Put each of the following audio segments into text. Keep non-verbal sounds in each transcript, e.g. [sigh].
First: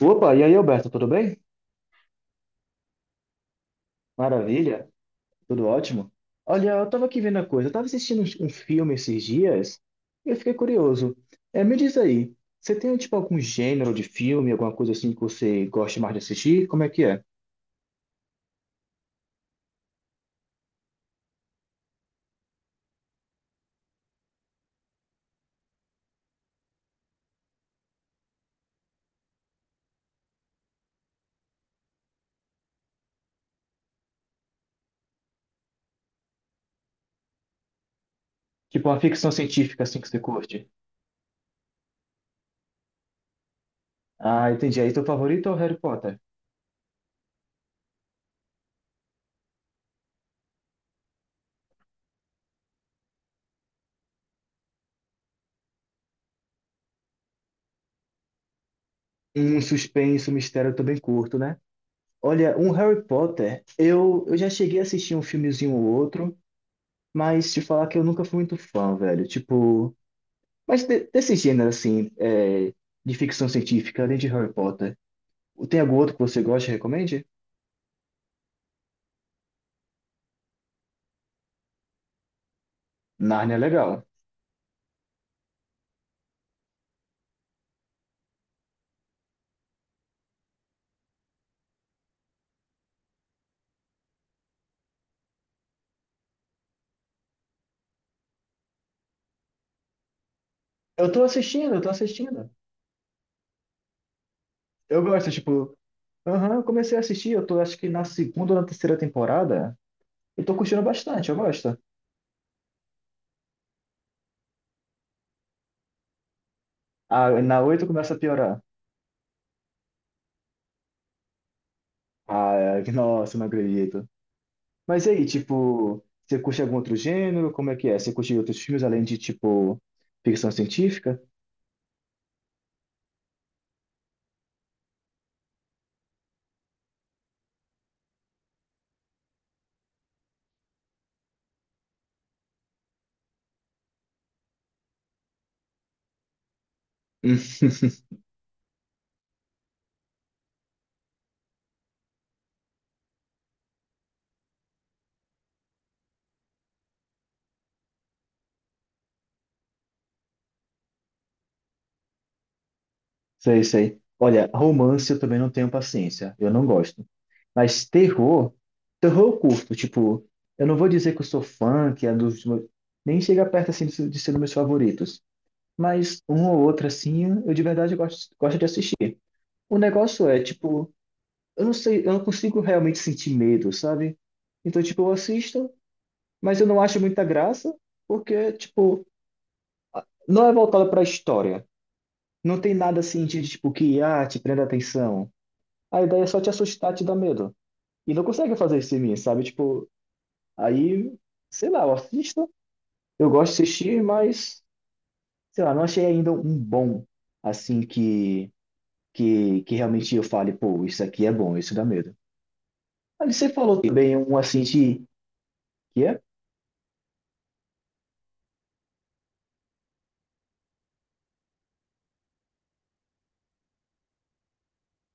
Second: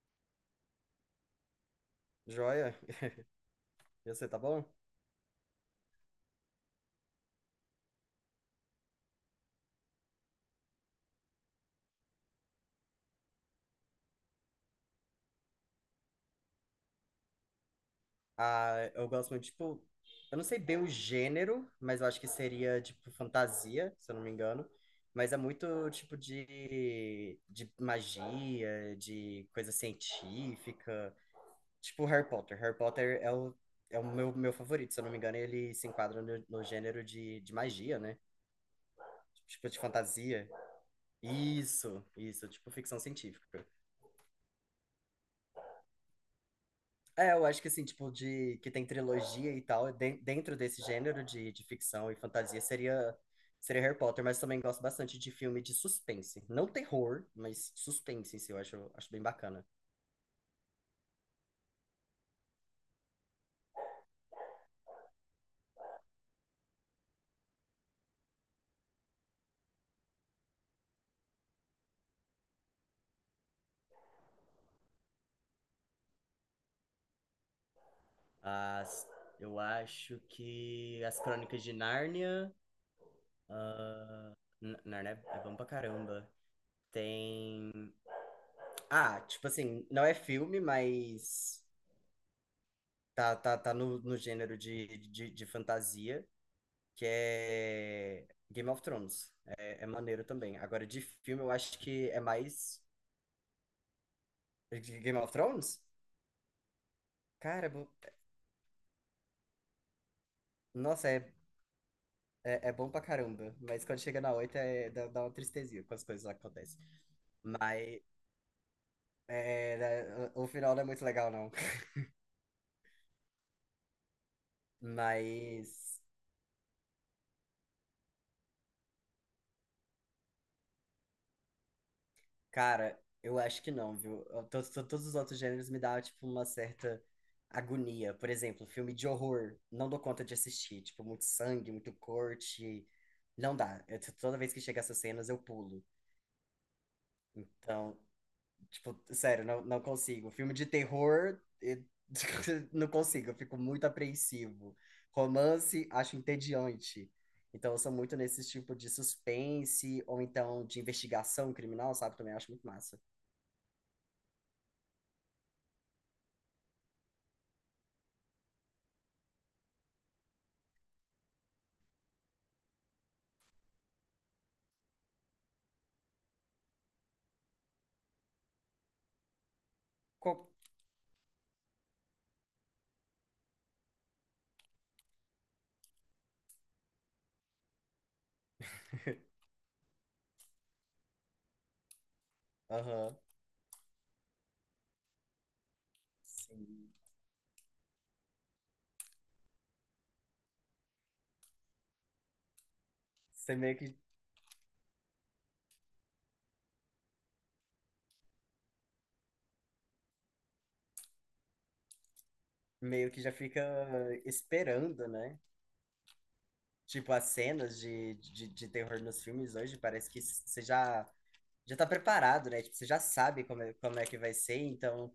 Opa, e aí, Alberto, tudo bem? Joia? [laughs] E você, tá bom? Maravilha, tudo ótimo. Olha, eu tava aqui vendo a coisa, eu tava assistindo um filme esses dias e eu fiquei curioso. É, me diz aí, você tem tipo algum gênero de filme, alguma coisa assim que você gosta mais de assistir? Como é que é? Ah, eu gosto muito, tipo, eu não sei bem o gênero, mas eu acho que seria, tipo, fantasia, se eu não me engano. Mas é muito, tipo, de magia, de coisa científica. Tipo, Harry Potter. Harry Potter é o, é o meu favorito, se eu não me engano, ele se enquadra no gênero de magia, né? Tipo uma ficção Tipo, de científica assim que você fantasia. curte? Isso, tipo, ficção científica. Ah, entendi. Aí teu favorito é o Harry Potter? É, eu acho que assim, tipo, de que tem trilogia e tal, dentro desse gênero de ficção e fantasia seria Harry Potter, mas também gosto bastante de filme de suspense. Não terror, mas suspense em si, eu acho bem Um bacana. suspense, um mistério eu também curto, né? Olha, um Harry Potter, eu já cheguei a assistir um filmezinho ou outro, mas te falar que eu nunca fui muito fã, velho. Tipo. Mas desse gênero, assim, é, de ficção científica, além de Harry Potter, tem algum outro que você gosta e recomende? As, eu acho que As Crônicas de Nárnia. Narnia é legal. Nárnia é bom pra caramba. Tem. Ah, tipo assim, não é filme, mas tá no gênero de fantasia. Que é Game of Thrones. É maneiro também. Agora, de Eu tô filme, eu assistindo, acho eu tô que é assistindo. mais. De Eu Game gosto, of tipo, Thrones? aham, eu comecei a assistir, eu tô Cara, acho que na segunda ou na terceira temporada. Eu tô curtindo nossa, é, bastante, eu gosto. é, é bom pra caramba. Mas quando chega na oito, dá uma tristezinha com as coisas que acontecem. Ah, na oito Mas. começa a piorar. Né, o final não é muito legal, não. [laughs] Ah, é, nossa, não acredito. Mas e aí, Mas. tipo, você curte algum outro gênero? Como é que é? Você curte outros filmes além de, tipo, ficção científica? Cara, eu acho que não, viu? Todos, os outros gêneros me dão, tipo, uma certa agonia. Por exemplo, filme de horror, não dou conta de assistir. Tipo, muito sangue, muito corte. Não dá. Toda vez que chega essas cenas, eu pulo. Então, [laughs] tipo, sério, não, não consigo. Filme de terror, [laughs] não consigo. Eu fico muito apreensivo. Romance, acho entediante. Então, eu sou muito nesse tipo de suspense, ou então de investigação criminal, sabe? Também acho muito massa. Sei, sei. Olha, romance eu também não tenho paciência. Eu não gosto. Mas terror eu curto. Tipo, eu não vou dizer que eu sou fã, que é dos meus. Nem chega perto, assim, de ser dos meus favoritos. Mas um ou outro, assim, eu de verdade gosto de assistir. O negócio é, tipo, eu não sei, eu não consigo realmente sentir medo, sabe? Então, tipo, eu assisto, mas eu não acho muita graça, porque, tipo, não é voltado pra história. Não tem nada Aham, assim de, tipo, que, ah, te prenda atenção. A ideia é só te sim. assustar, te dar medo. E não consegue fazer isso em mim, sabe? Tipo, aí, sei lá, eu assisto, eu Você gosto de meio que, assistir, mas, sei lá, não achei ainda um bom, assim, que realmente eu fale, pô, isso aqui é bom, isso dá medo. meio que já Aí você fica falou também um assim de, esperando, né? que é? Tipo, as cenas de terror nos filmes hoje, parece que você já tá preparado, né? Tipo, você já sabe como é que vai ser, então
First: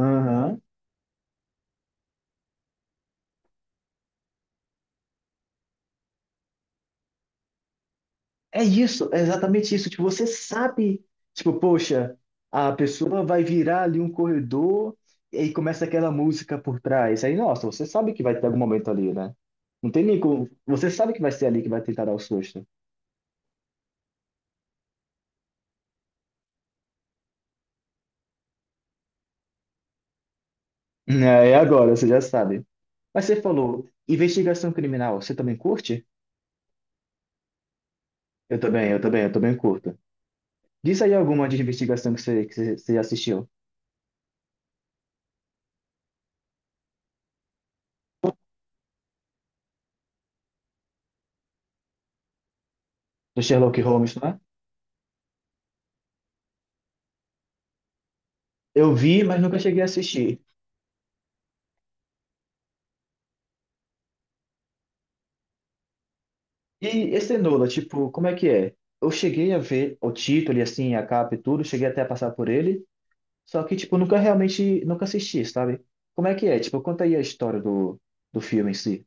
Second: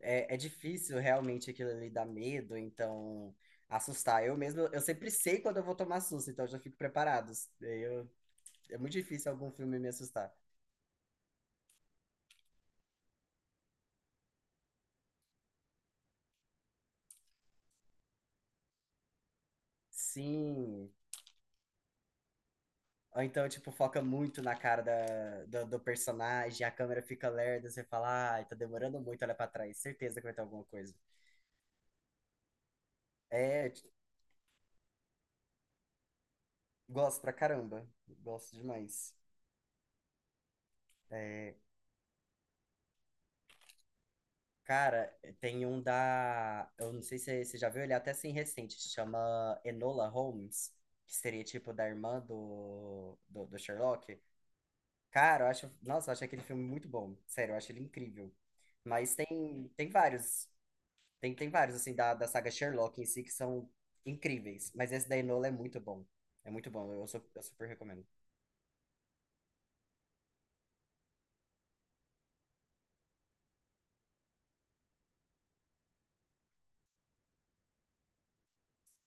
é difícil realmente aquilo ali dar medo, então assustar. Eu mesmo, eu sempre sei quando eu vou tomar susto, então eu já fico preparado. Eu, É É muito isso, é difícil algum exatamente filme isso. me Tipo, você assustar. sabe, tipo, poxa, a pessoa vai virar ali um corredor e aí começa aquela música por trás. Aí, nossa, você sabe que vai ter algum momento ali, né? Não tem nem como. Você Sim, sabe que vai ser ali que vai tentar dar o susto. ou então, tipo, foca muito na cara do personagem, a câmera fica lerda, você fala, ai, tá demorando muito, olha pra trás, certeza que vai ter alguma coisa. É, é agora, você já sabe. Mas você É, falou, investigação criminal, você também curte? gosto pra caramba, gosto Eu também, eu demais. também, eu também curto. Diz aí alguma É, de investigação que você assistiu. cara, tem um eu não sei se você já viu, ele é até assim recente, se chama Enola Holmes, que seria tipo da irmã do, Do do, do Sherlock Holmes, Sherlock. não é? Cara, eu acho, nossa, eu acho aquele filme muito bom, sério, eu acho ele incrível. Eu Mas vi, mas nunca tem, cheguei a tem assistir. vários. Tem vários, assim, da saga Sherlock em si que são incríveis. Mas esse da Enola é muito bom. É muito bom. Eu, E su- esse eu Enola, super recomendo. tipo, como é que é? Eu cheguei a ver o título e assim, a capa e tudo, cheguei até a passar por ele, só que, tipo, nunca realmente, nunca assisti, sabe? Como é que é? Tipo, conta aí a história do filme em si.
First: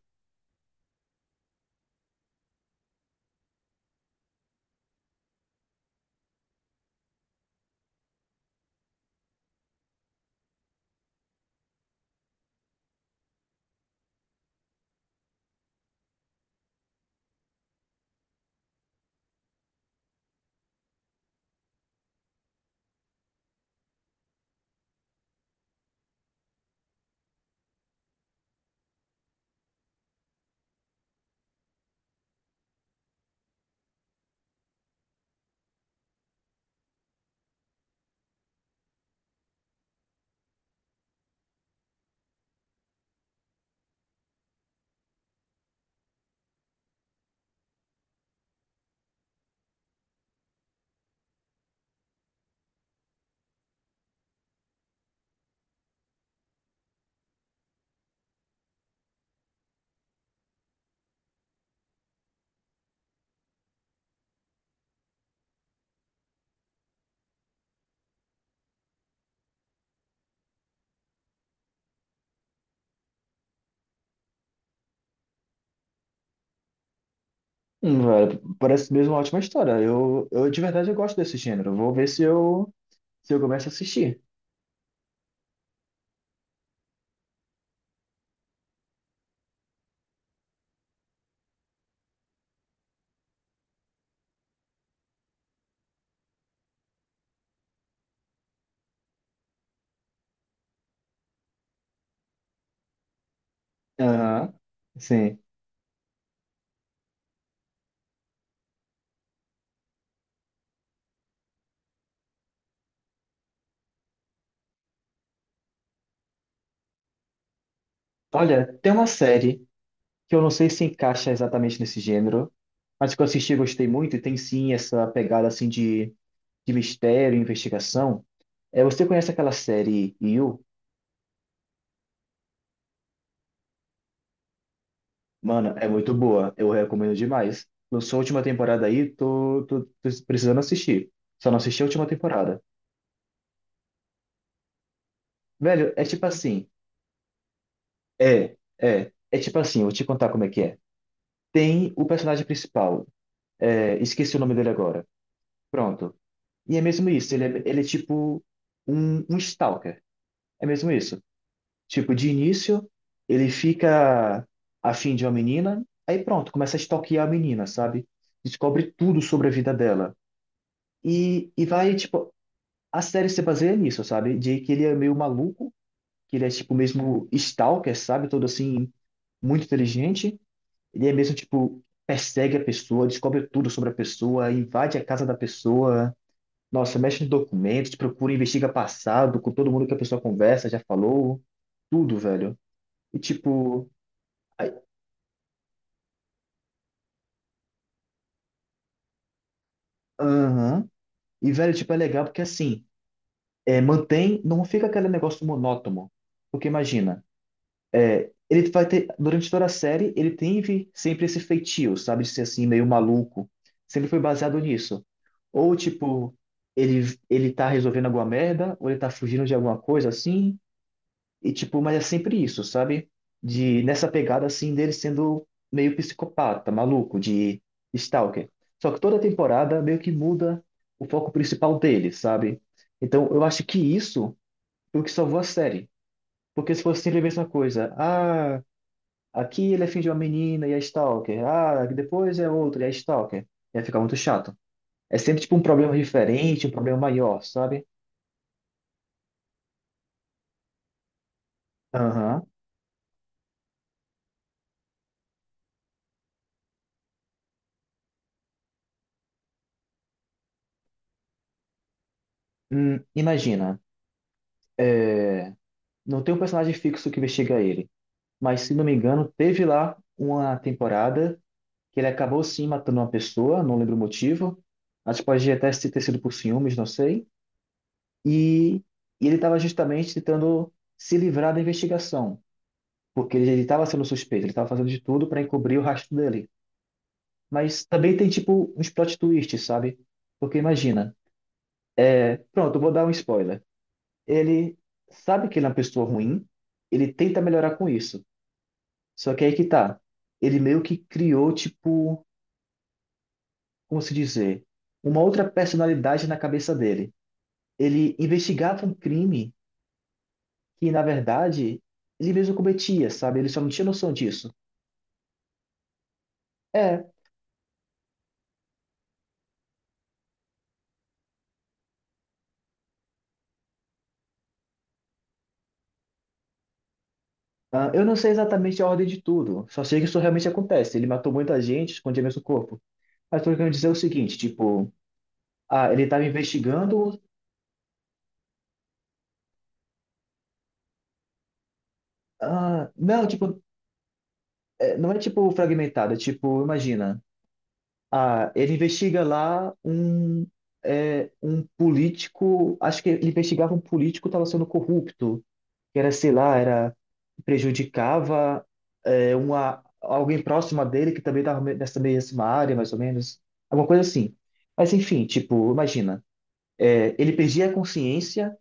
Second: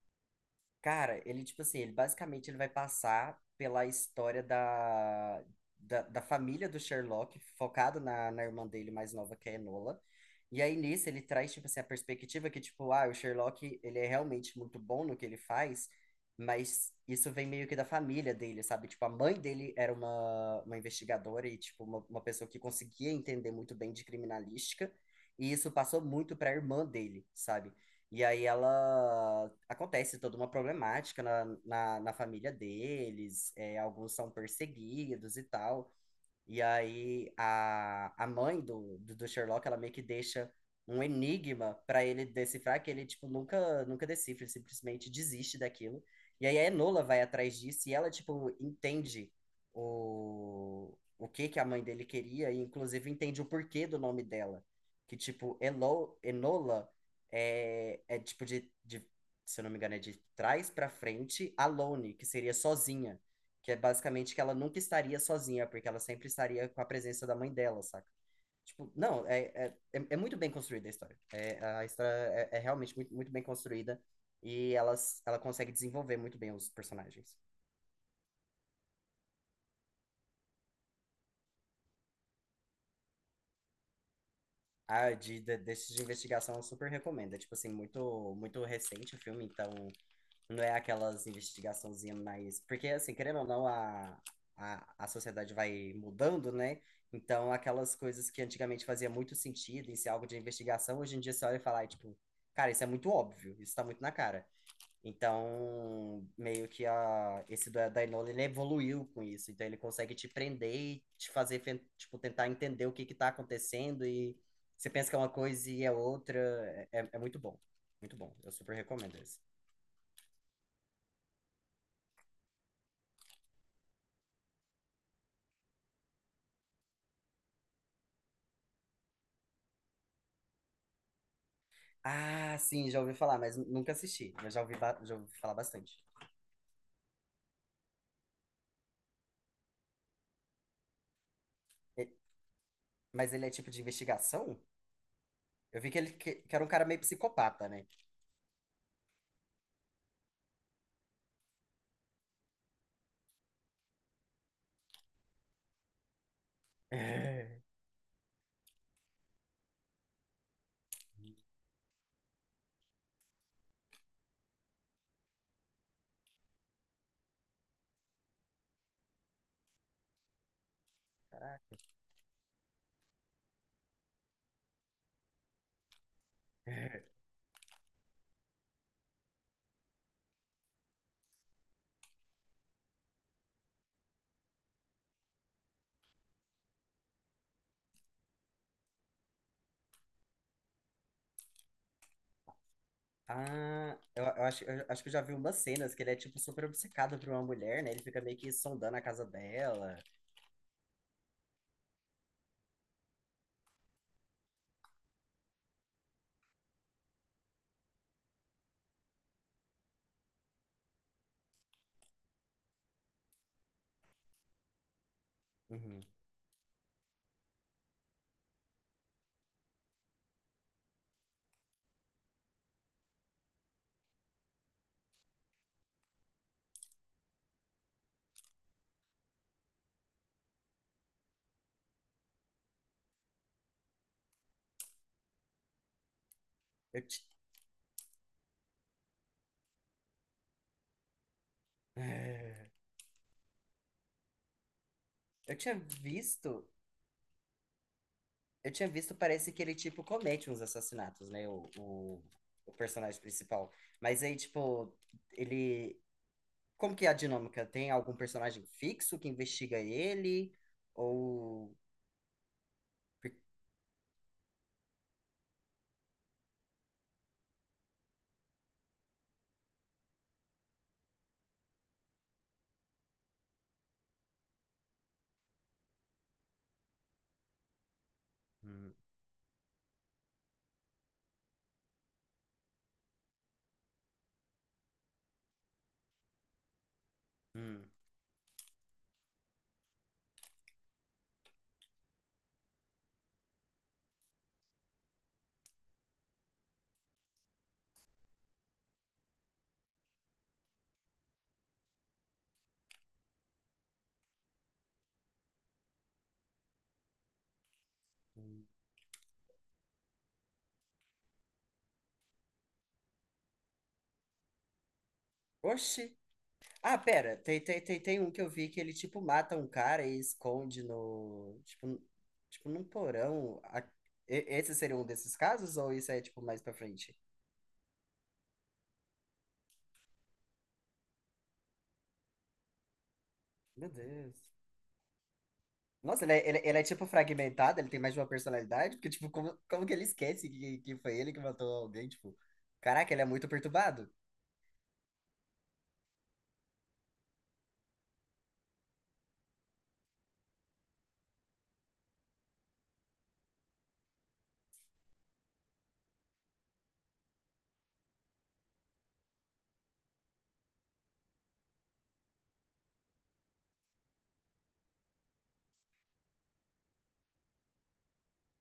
Cara, tipo assim, ele basicamente ele vai passar pela história da família do Sherlock, focado na irmã dele mais nova, que é a Enola. E aí, nisso, ele traz, tipo assim, a perspectiva que, tipo, ah, o Sherlock, ele é realmente muito bom no que ele faz, mas isso vem meio que da família dele, sabe? Tipo, a mãe dele era uma investigadora e, tipo, uma pessoa que conseguia entender muito bem de criminalística, e isso passou muito para a irmã dele, sabe? E aí ela acontece toda uma problemática na família deles, alguns são perseguidos e tal. E aí a mãe do Sherlock, ela meio que deixa um enigma para ele decifrar que ele tipo nunca decifra, ele simplesmente desiste daquilo. E aí a Enola vai atrás disso e ela tipo entende o que que a mãe dele queria e inclusive entende o porquê do nome dela, que tipo Enola é tipo de se eu não me engano é de trás para frente, alone, que seria sozinha. Que é basicamente que ela nunca estaria sozinha, porque ela sempre estaria com a presença da mãe dela, saca? Tipo, não, é muito bem construída a história. É, a história é realmente muito, muito bem construída e ela consegue desenvolver muito bem os personagens. Velho, parece mesmo uma ótima história. Eu de verdade eu gosto desse gênero. Vou ver se eu começo a assistir. Desses de investigação eu super recomendo. É, tipo assim, muito, muito recente o filme, então não é aquelas investigaçãozinhas mais. Porque, assim, querendo ou não, a sociedade vai mudando, né? Então, aquelas coisas que antigamente fazia muito sentido em ser algo de investigação, hoje em dia você olha e fala, ai, tipo, cara, isso é muito óbvio, isso tá muito na cara. Aham, sim. Então, meio que esse do da Enola, ele evoluiu com isso. Então, ele consegue te prender e te fazer, tipo, tentar entender o que que tá acontecendo e você pensa que é uma coisa e é outra. É muito bom. Muito bom. Eu super Olha, tem uma recomendo esse. série que eu não sei se encaixa exatamente nesse gênero, mas que eu assisti e gostei muito, e tem sim essa pegada assim de mistério, investigação. É, você conhece aquela série You? Ah, sim, já ouvi falar, mas nunca assisti. Mas já ouvi, falar Mano, é bastante. muito boa. Eu recomendo demais. Lançou a última temporada aí, tô precisando assistir. Só não assisti a E- última temporada. Mas ele é tipo de investigação? Eu vi Velho, que é ele tipo que era assim. um cara meio psicopata, né? É, é. É tipo assim, vou te contar como é que é. Tem o personagem principal. É, esqueci o nome dele agora. Pronto. E é mesmo isso. Ele É. é, ele é tipo um stalker. É mesmo isso. Tipo, de início, ele fica afim de uma menina, aí pronto, começa a stalkear a menina, sabe? Descobre tudo sobre a vida dela. E vai, tipo, a série se baseia nisso, sabe? De que ele é meio maluco, que ele é, tipo, mesmo stalker, sabe? Todo assim, muito inteligente. Ele é mesmo, tipo, persegue a pessoa, descobre tudo sobre a pessoa, invade a casa da pessoa. Nossa, mexe em documentos, procura, investiga passado, com todo mundo que a pessoa conversa, já falou, tudo, velho. E, tipo. Ah, eu acho que eu já vi umas cenas que ele é tipo super obcecado por uma mulher, né? Ele fica meio que sondando a casa dela. Aham. E, velho, tipo, é legal porque assim, é, mantém, não fica aquele negócio monótono. Porque imagina, é, ele vai ter, durante toda a série, ele teve sempre esse feitio, sabe, de ser assim, meio maluco. Sempre foi baseado nisso. Ou, Uhum. tipo, ele tá resolvendo alguma merda, ou ele tá fugindo de alguma coisa assim, e tipo, mas é sempre isso, sabe? De nessa pegada assim dele sendo meio psicopata, maluco, de stalker. Só que toda temporada meio que muda o foco principal dele, sabe? Então, eu acho que isso foi o que salvou a série. Porque se fosse Eu, sempre a ti- mesma coisa, ah, aqui ele é filho de uma menina e é stalker. Ah, depois é outro e é stalker. Ia ficar muito chato. É sempre eu tipo um tinha problema diferente, visto, um problema maior, sabe? eu tinha visto, parece que ele tipo comete uns assassinatos, né? O, o, Aham. o personagem principal. Mas aí, tipo, ele Como que é a dinâmica? Tem algum personagem fixo que investiga ele? Ou. Imagina, não tem um personagem fixo que investiga ele. Mas se não me engano, teve lá uma temporada que ele acabou sim matando uma pessoa, não lembro o motivo. Acho que pode até ter sido por ciúmes, não sei. E, Hum, e ele estava justamente tentando se livrar da investigação, porque ele estava sendo suspeito, ele estava fazendo de tudo para encobrir o rastro dele. Mas hum, também tem tipo uns plot twists, sabe? Porque imagina, pronto, eu vou dar um spoiler. Ele sabe que ele é uma pessoa ruim, ele tenta melhorar com isso. Só que aí que tá. Ele meio que criou, tipo, como se dizer, uma outra personalidade na cabeça dele. Ele hum. investigava um crime que, na verdade, ele mesmo cometia, sabe? Ele só não tinha noção disso. Oxi. Ah, É, pera, tem um que eu vi que ele, tipo, mata um cara e esconde no. Tipo, tipo num porão. Esse seria um desses casos? Ou isso é, tipo, mais pra frente? ah, eu não sei exatamente a ordem de tudo, só sei que isso realmente acontece. Ele matou muita gente, escondia mesmo o corpo. Mas tô querendo dizer Meu é o seguinte, Deus. tipo, ah, ele Nossa, estava ele é, tipo, investigando. fragmentado, ele tem mais de uma personalidade? Porque, tipo, como que ele esquece que foi ele que matou alguém? Tipo, Ah, caraca, ele é não, muito tipo, perturbado. é, não é tipo fragmentado, é tipo, imagina. Ah, ele investiga lá um político. Acho que ele investigava um político que estava sendo corrupto, que era, sei lá, era prejudicava alguém próximo a dele que também estava nessa mesma área, mais ou menos, alguma coisa assim. Mas enfim, tipo, imagina, ele perdia a consciência,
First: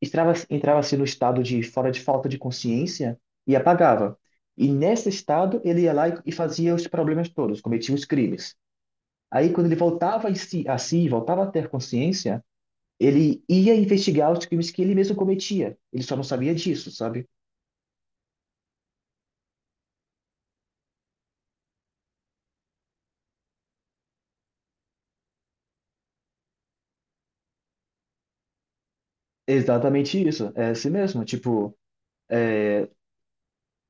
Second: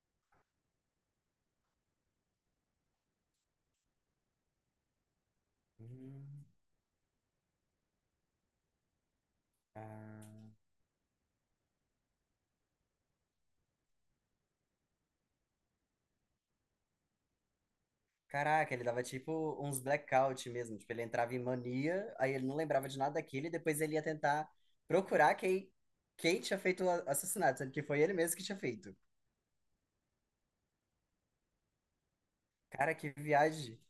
entrava-se no estado de fora de falta de consciência e apagava. E nesse estado ele ia lá e Hum, fazia os problemas todos, cometia os crimes. Aí, quando ele voltava ah. A si, voltava a ter consciência, ele ia investigar os crimes que ele mesmo cometia. Ele só não sabia disso, sabe? Caraca, ele dava tipo uns blackout mesmo. Tipo, ele entrava em mania, aí ele não lembrava de nada daquilo e depois ele ia tentar procurar quem tinha feito o assassinato, sendo que foi ele mesmo que tinha feito. Exatamente isso. É assim mesmo. Tipo, Cara, que viagem.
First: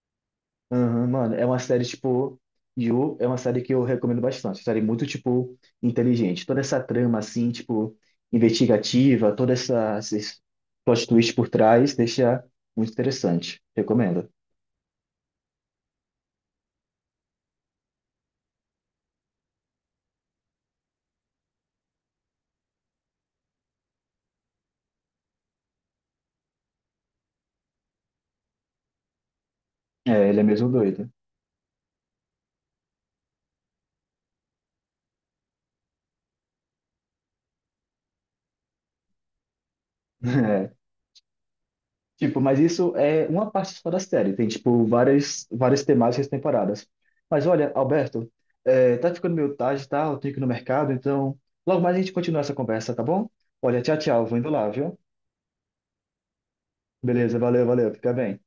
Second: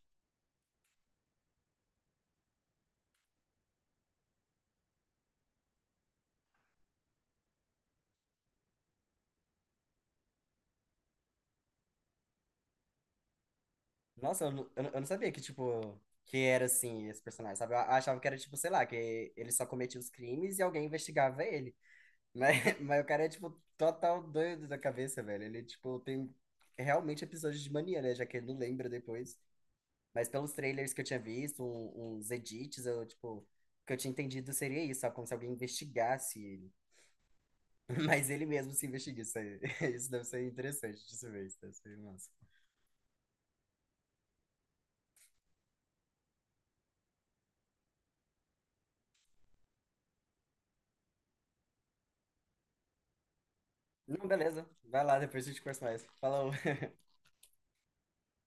aham, mano, é uma série, tipo, You é uma série que eu recomendo bastante. Série muito, tipo, inteligente. Toda essa trama, assim, tipo, investigativa, toda essa esses plot twist por trás, deixa muito interessante. Recomendo. Nossa, eu não sabia que, tipo, que era assim esse personagem, sabe? Eu achava que era, tipo, sei lá, que ele só cometia os crimes e alguém investigava ele. Mas, [laughs] mas o cara é, tipo, total doido da cabeça, velho. Ele, tipo, tem realmente episódios de mania, né? Já que ele não lembra depois. É, Mas ele é pelos mesmo trailers que eu doido. tinha visto, uns edits, tipo, o que eu tinha entendido seria isso, só como se alguém investigasse ele. [laughs] Mas ele mesmo se investiga. Isso, [laughs] isso deve ser [laughs] interessante de se ver, isso deve ser massa. Tipo, mas isso é uma parte só da série. Tem, tipo, várias, várias temáticas e temporadas. Mas olha, Alberto, tá ficando meio tarde, tá? Eu tenho que ir no mercado, então logo mais a gente continua essa conversa, tá bom? Olha, tchau, tchau. Não, Vou indo beleza. lá, viu? Vai lá, depois a gente conversa mais. Falou. [laughs] Beleza, valeu, valeu. Fica bem.